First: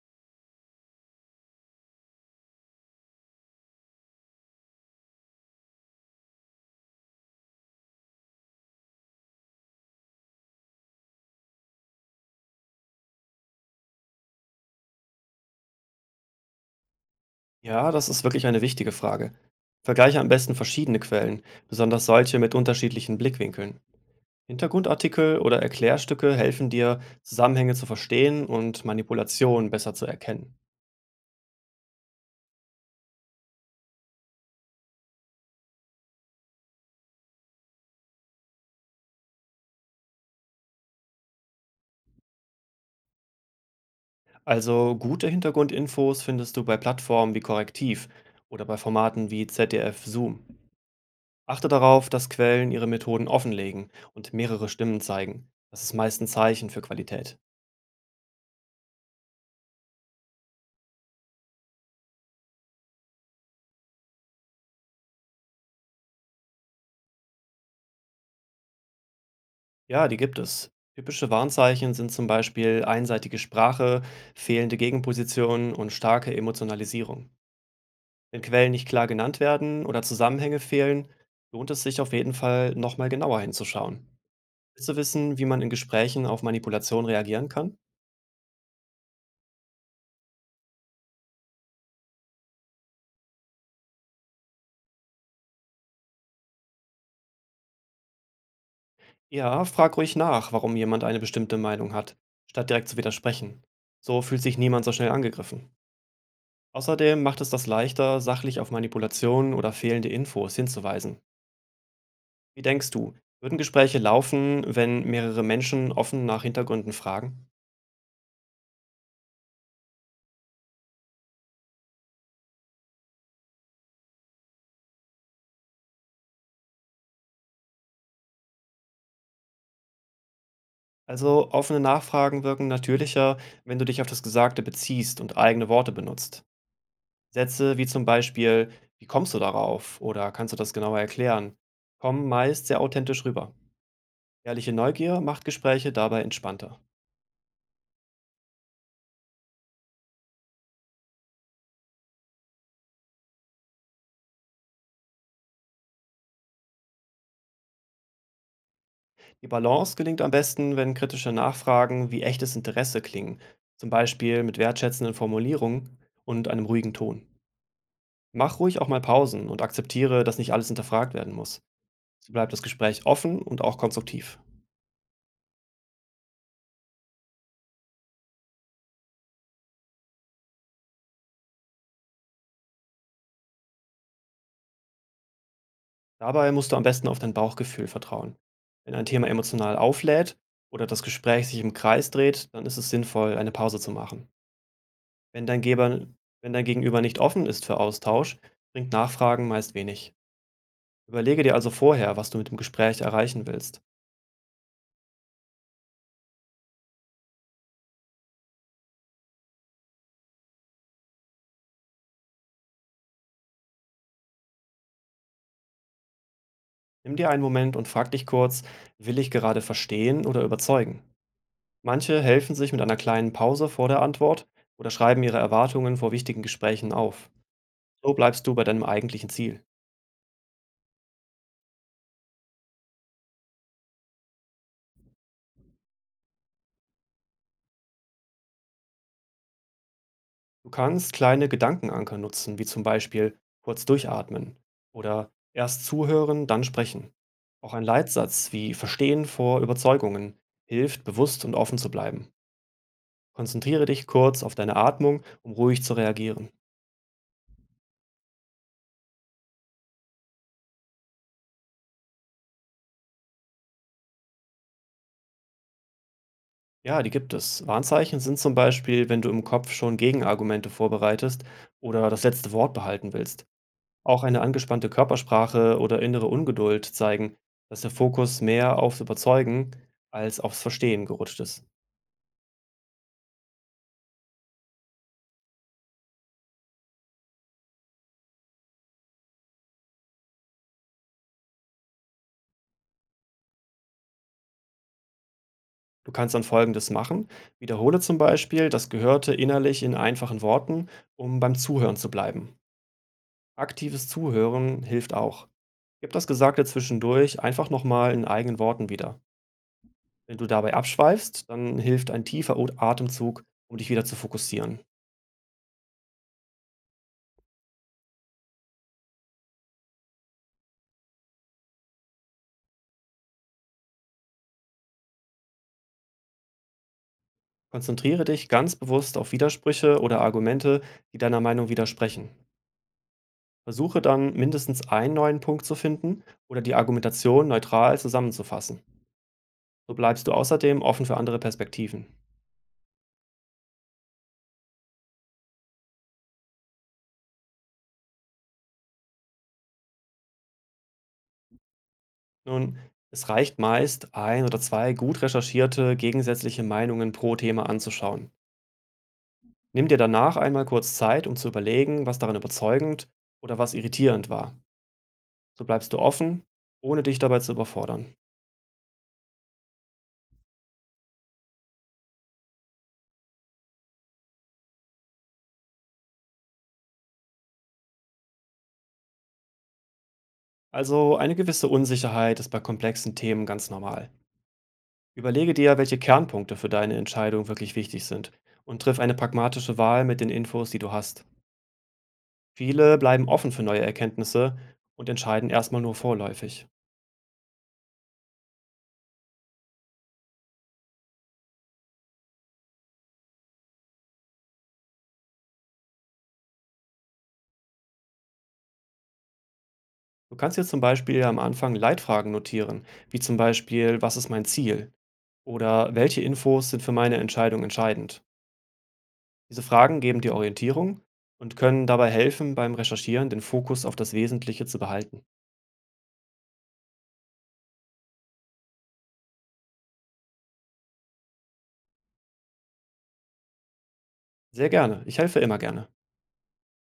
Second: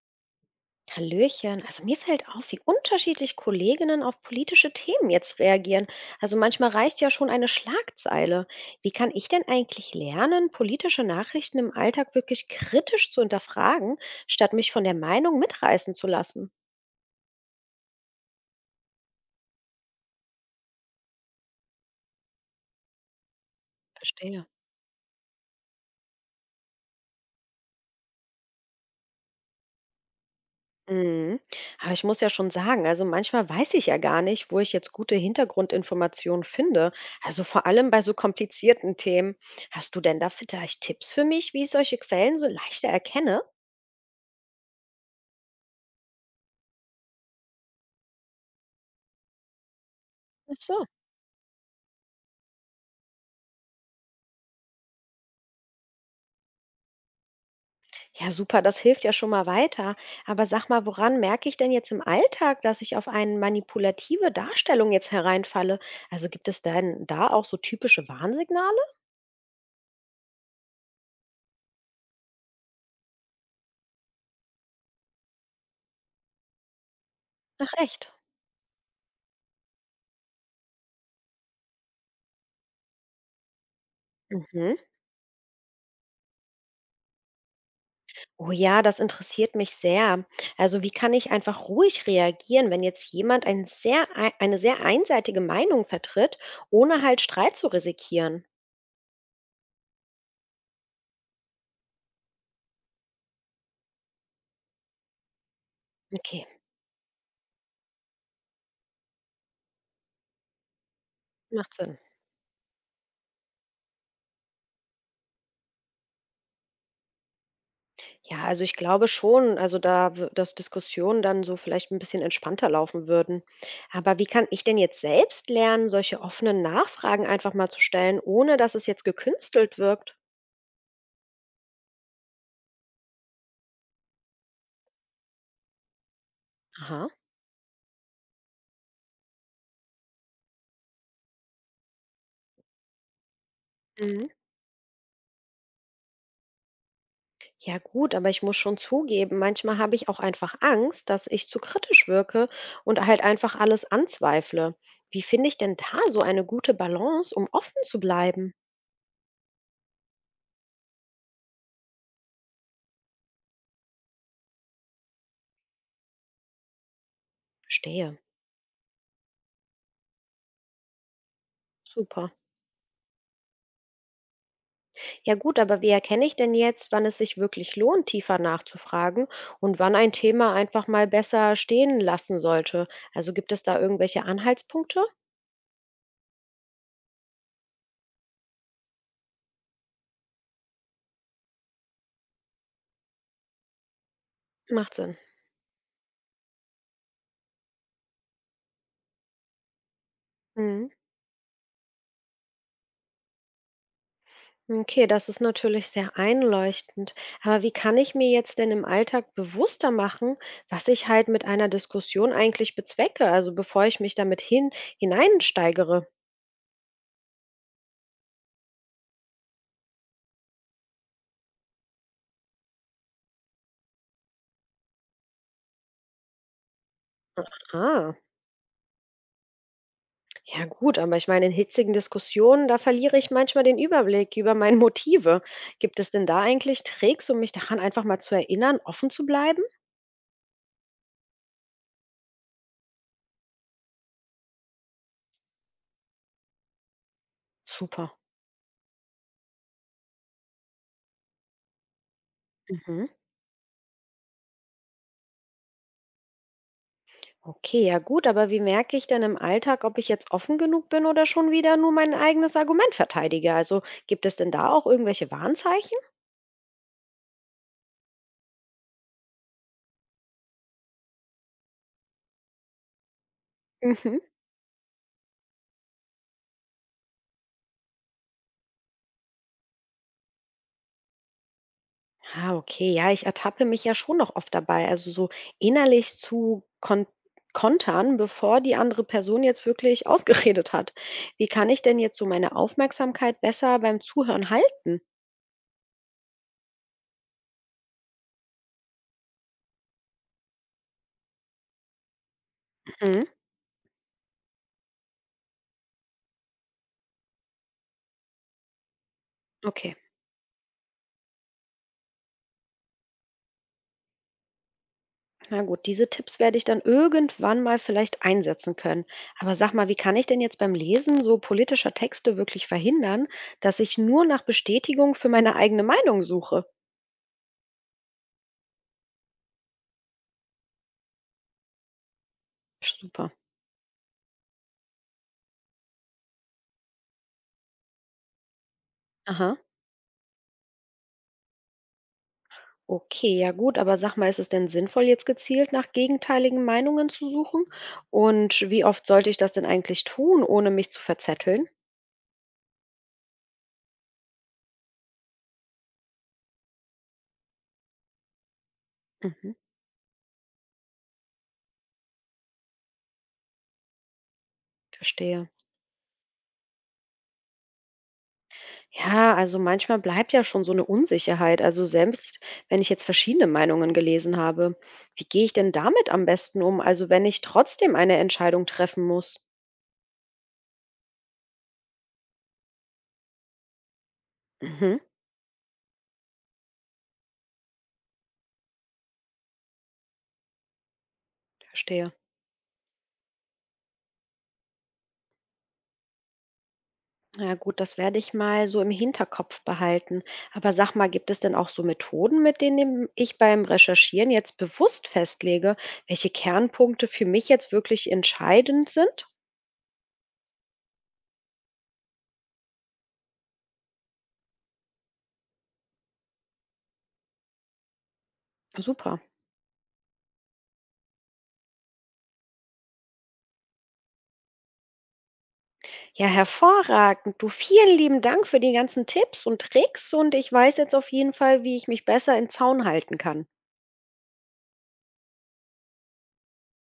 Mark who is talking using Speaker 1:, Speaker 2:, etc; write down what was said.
Speaker 1: Hallöchen. Also mir fällt auf, wie unterschiedlich Kolleginnen auf politische Themen jetzt reagieren. Also manchmal reicht ja schon eine Schlagzeile. Wie kann ich denn eigentlich lernen, politische Nachrichten im Alltag wirklich kritisch zu hinterfragen, statt mich von der Meinung mitreißen zu lassen?
Speaker 2: Ja, das ist wirklich eine wichtige Frage. Vergleiche am besten verschiedene Quellen, besonders solche mit unterschiedlichen Blickwinkeln.
Speaker 1: Verstehe.
Speaker 2: Hintergrundartikel oder Erklärstücke helfen dir, Zusammenhänge zu verstehen und Manipulationen besser zu erkennen.
Speaker 1: Mhm. Aber ich muss ja schon sagen, also manchmal weiß ich ja gar nicht, wo ich jetzt gute Hintergrundinformationen finde. Also vor allem bei so komplizierten Themen. Hast du denn da vielleicht Tipps für mich, wie ich solche Quellen so leichter erkenne?
Speaker 2: Also gute Hintergrundinfos findest du bei Plattformen wie Korrektiv oder bei Formaten wie ZDF Zoom.
Speaker 1: Ach so.
Speaker 2: Achte darauf, dass Quellen ihre Methoden offenlegen und mehrere Stimmen zeigen. Das ist meist ein Zeichen für Qualität.
Speaker 1: Ja, super, das hilft ja schon mal weiter. Aber sag mal, woran merke ich denn jetzt im Alltag, dass ich auf eine manipulative Darstellung jetzt hereinfalle? Also gibt es denn da auch so typische Warnsignale?
Speaker 2: Ja, die gibt es. Typische Warnzeichen sind zum Beispiel einseitige Sprache, fehlende Gegenpositionen und starke Emotionalisierung.
Speaker 1: Ach echt?
Speaker 2: Wenn Quellen nicht klar genannt werden oder Zusammenhänge fehlen, lohnt es sich auf jeden Fall, nochmal genauer hinzuschauen.
Speaker 1: Mhm.
Speaker 2: Willst du wissen, wie man in Gesprächen auf Manipulation reagieren kann?
Speaker 1: Oh ja, das interessiert mich sehr. Also wie kann ich einfach ruhig reagieren, wenn jetzt jemand eine sehr einseitige Meinung vertritt, ohne halt Streit zu riskieren?
Speaker 2: Ja, frag ruhig nach, warum jemand eine bestimmte Meinung hat, statt direkt zu widersprechen. So fühlt sich niemand so schnell angegriffen.
Speaker 1: Okay,
Speaker 2: Außerdem macht es das leichter, sachlich auf Manipulation oder fehlende Infos hinzuweisen.
Speaker 1: macht Sinn.
Speaker 2: Wie denkst du, würden Gespräche laufen, wenn mehrere Menschen offen nach Hintergründen fragen?
Speaker 1: Ja, also ich glaube schon, also da w dass Diskussionen dann so vielleicht ein bisschen entspannter laufen würden. Aber wie kann ich denn jetzt selbst lernen, solche offenen Nachfragen einfach mal zu stellen, ohne dass es jetzt gekünstelt wirkt?
Speaker 2: Also offene Nachfragen wirken natürlicher, wenn du dich auf das Gesagte beziehst und eigene Worte benutzt.
Speaker 1: Aha.
Speaker 2: Sätze wie zum Beispiel, wie kommst du darauf oder kannst du das genauer erklären, kommen meist sehr authentisch rüber.
Speaker 1: Mhm.
Speaker 2: Ehrliche Neugier macht Gespräche dabei entspannter.
Speaker 1: Ja gut, aber ich muss schon zugeben, manchmal habe ich auch einfach Angst, dass ich zu kritisch wirke und halt einfach alles anzweifle. Wie finde ich denn da so eine gute Balance, um offen zu bleiben?
Speaker 2: Die Balance gelingt am besten, wenn kritische Nachfragen wie echtes Interesse klingen, zum Beispiel mit wertschätzenden Formulierungen und einem ruhigen Ton.
Speaker 1: Verstehe.
Speaker 2: Mach ruhig auch mal Pausen und akzeptiere, dass nicht alles hinterfragt werden muss.
Speaker 1: Super.
Speaker 2: So bleibt das Gespräch offen und auch konstruktiv.
Speaker 1: Ja gut, aber wie erkenne ich denn jetzt, wann es sich wirklich lohnt, tiefer nachzufragen und wann ein Thema einfach mal besser stehen lassen sollte? Also gibt es da irgendwelche Anhaltspunkte?
Speaker 2: Dabei musst du am besten auf dein Bauchgefühl vertrauen. Wenn ein Thema emotional auflädt oder das Gespräch sich im Kreis dreht, dann ist es sinnvoll, eine Pause zu machen.
Speaker 1: Macht Sinn.
Speaker 2: Wenn dein, Geber, Wenn dein Gegenüber nicht offen ist für Austausch, bringt Nachfragen meist wenig.
Speaker 1: Mhm.
Speaker 2: Überlege dir also vorher, was du mit dem Gespräch erreichen willst.
Speaker 1: Okay, das ist natürlich sehr einleuchtend. Aber wie kann ich mir jetzt denn im Alltag bewusster machen, was ich halt mit einer Diskussion eigentlich bezwecke, also bevor ich mich damit hineinsteigere?
Speaker 2: Nimm dir einen Moment und frag dich kurz, will ich gerade verstehen oder überzeugen? Manche helfen sich mit einer kleinen Pause vor der Antwort oder schreiben ihre Erwartungen vor wichtigen Gesprächen auf.
Speaker 1: Ah.
Speaker 2: So bleibst du bei deinem eigentlichen Ziel.
Speaker 1: Ja gut, aber ich meine, in hitzigen Diskussionen, da verliere ich manchmal den Überblick über meine Motive. Gibt es denn da eigentlich Tricks, um mich daran einfach mal zu erinnern, offen zu bleiben?
Speaker 2: Du kannst kleine Gedankenanker nutzen, wie zum Beispiel kurz durchatmen oder erst zuhören, dann sprechen. Auch ein
Speaker 1: Super.
Speaker 2: Leitsatz wie Verstehen vor Überzeugungen hilft, bewusst und offen zu bleiben.
Speaker 1: Mhm.
Speaker 2: Konzentriere dich kurz auf deine Atmung, um ruhig zu reagieren.
Speaker 1: Okay, ja gut, aber wie merke ich denn im Alltag, ob ich jetzt offen genug bin oder schon wieder nur mein eigenes Argument verteidige? Also gibt es denn da auch irgendwelche Warnzeichen?
Speaker 2: Ja, die gibt es. Warnzeichen sind zum Beispiel, wenn du im Kopf schon Gegenargumente vorbereitest oder das letzte Wort behalten willst.
Speaker 1: Mhm.
Speaker 2: Auch eine angespannte Körpersprache oder innere Ungeduld zeigen, dass der Fokus mehr aufs Überzeugen als aufs Verstehen gerutscht ist.
Speaker 1: Ah, okay. Ja, ich ertappe mich ja schon noch oft dabei. Also so innerlich zu kontern, bevor die andere Person jetzt wirklich ausgeredet hat. Wie kann ich denn jetzt so meine Aufmerksamkeit besser beim Zuhören halten?
Speaker 2: Du kannst dann Folgendes machen. Wiederhole zum Beispiel das Gehörte innerlich in einfachen Worten, um beim Zuhören zu bleiben.
Speaker 1: Mhm.
Speaker 2: Aktives Zuhören hilft auch. Gib das Gesagte zwischendurch einfach nochmal in eigenen Worten wieder.
Speaker 1: Okay,
Speaker 2: Wenn du dabei abschweifst, dann hilft ein tiefer Atemzug, um dich wieder zu fokussieren.
Speaker 1: na gut, diese Tipps werde ich dann irgendwann mal vielleicht einsetzen können. Aber sag mal, wie kann ich denn jetzt beim Lesen so politischer Texte wirklich verhindern, dass ich nur nach Bestätigung für meine eigene Meinung suche?
Speaker 2: Konzentriere dich ganz bewusst auf Widersprüche oder Argumente, die deiner Meinung widersprechen.
Speaker 1: Super.
Speaker 2: Versuche dann mindestens einen neuen Punkt zu finden oder die Argumentation neutral zusammenzufassen.
Speaker 1: Aha.
Speaker 2: So bleibst du außerdem offen für andere Perspektiven.
Speaker 1: Okay, ja gut, aber sag mal, ist es denn sinnvoll, jetzt gezielt nach gegenteiligen Meinungen zu suchen? Und wie oft sollte ich das denn eigentlich tun, ohne mich zu verzetteln?
Speaker 2: Nun, es reicht meist, ein oder zwei gut recherchierte gegensätzliche Meinungen pro Thema anzuschauen.
Speaker 1: Mhm,
Speaker 2: Nimm dir danach einmal kurz Zeit, um zu überlegen, was daran überzeugend oder was irritierend war.
Speaker 1: verstehe.
Speaker 2: So bleibst du offen, ohne dich dabei zu überfordern.
Speaker 1: Ja, also manchmal bleibt ja schon so eine Unsicherheit, also selbst wenn ich jetzt verschiedene Meinungen gelesen habe. Wie gehe ich denn damit am besten um, also wenn ich trotzdem eine Entscheidung treffen muss?
Speaker 2: Also eine gewisse Unsicherheit ist bei komplexen Themen ganz normal.
Speaker 1: Mhm,
Speaker 2: Überlege dir, welche Kernpunkte für deine Entscheidung wirklich wichtig sind und triff eine pragmatische Wahl mit den Infos, die du hast.
Speaker 1: verstehe.
Speaker 2: Viele bleiben offen für neue Erkenntnisse und entscheiden erstmal nur vorläufig.
Speaker 1: Na gut, das werde ich mal so im Hinterkopf behalten. Aber sag mal, gibt es denn auch so Methoden, mit denen ich beim Recherchieren jetzt bewusst festlege, welche Kernpunkte für mich jetzt wirklich entscheidend sind?
Speaker 2: Du kannst dir zum Beispiel am Anfang Leitfragen notieren, wie zum Beispiel, was ist mein Ziel? Oder welche Infos sind für meine Entscheidung entscheidend?
Speaker 1: Super.
Speaker 2: Diese Fragen geben dir Orientierung und können dabei helfen, beim Recherchieren den Fokus auf das Wesentliche zu behalten.
Speaker 1: Ja, hervorragend. Du, vielen lieben Dank für die ganzen Tipps und Tricks und ich weiß jetzt auf jeden Fall, wie ich mich besser in Zaun halten kann.
Speaker 2: Sehr gerne, ich helfe immer gerne.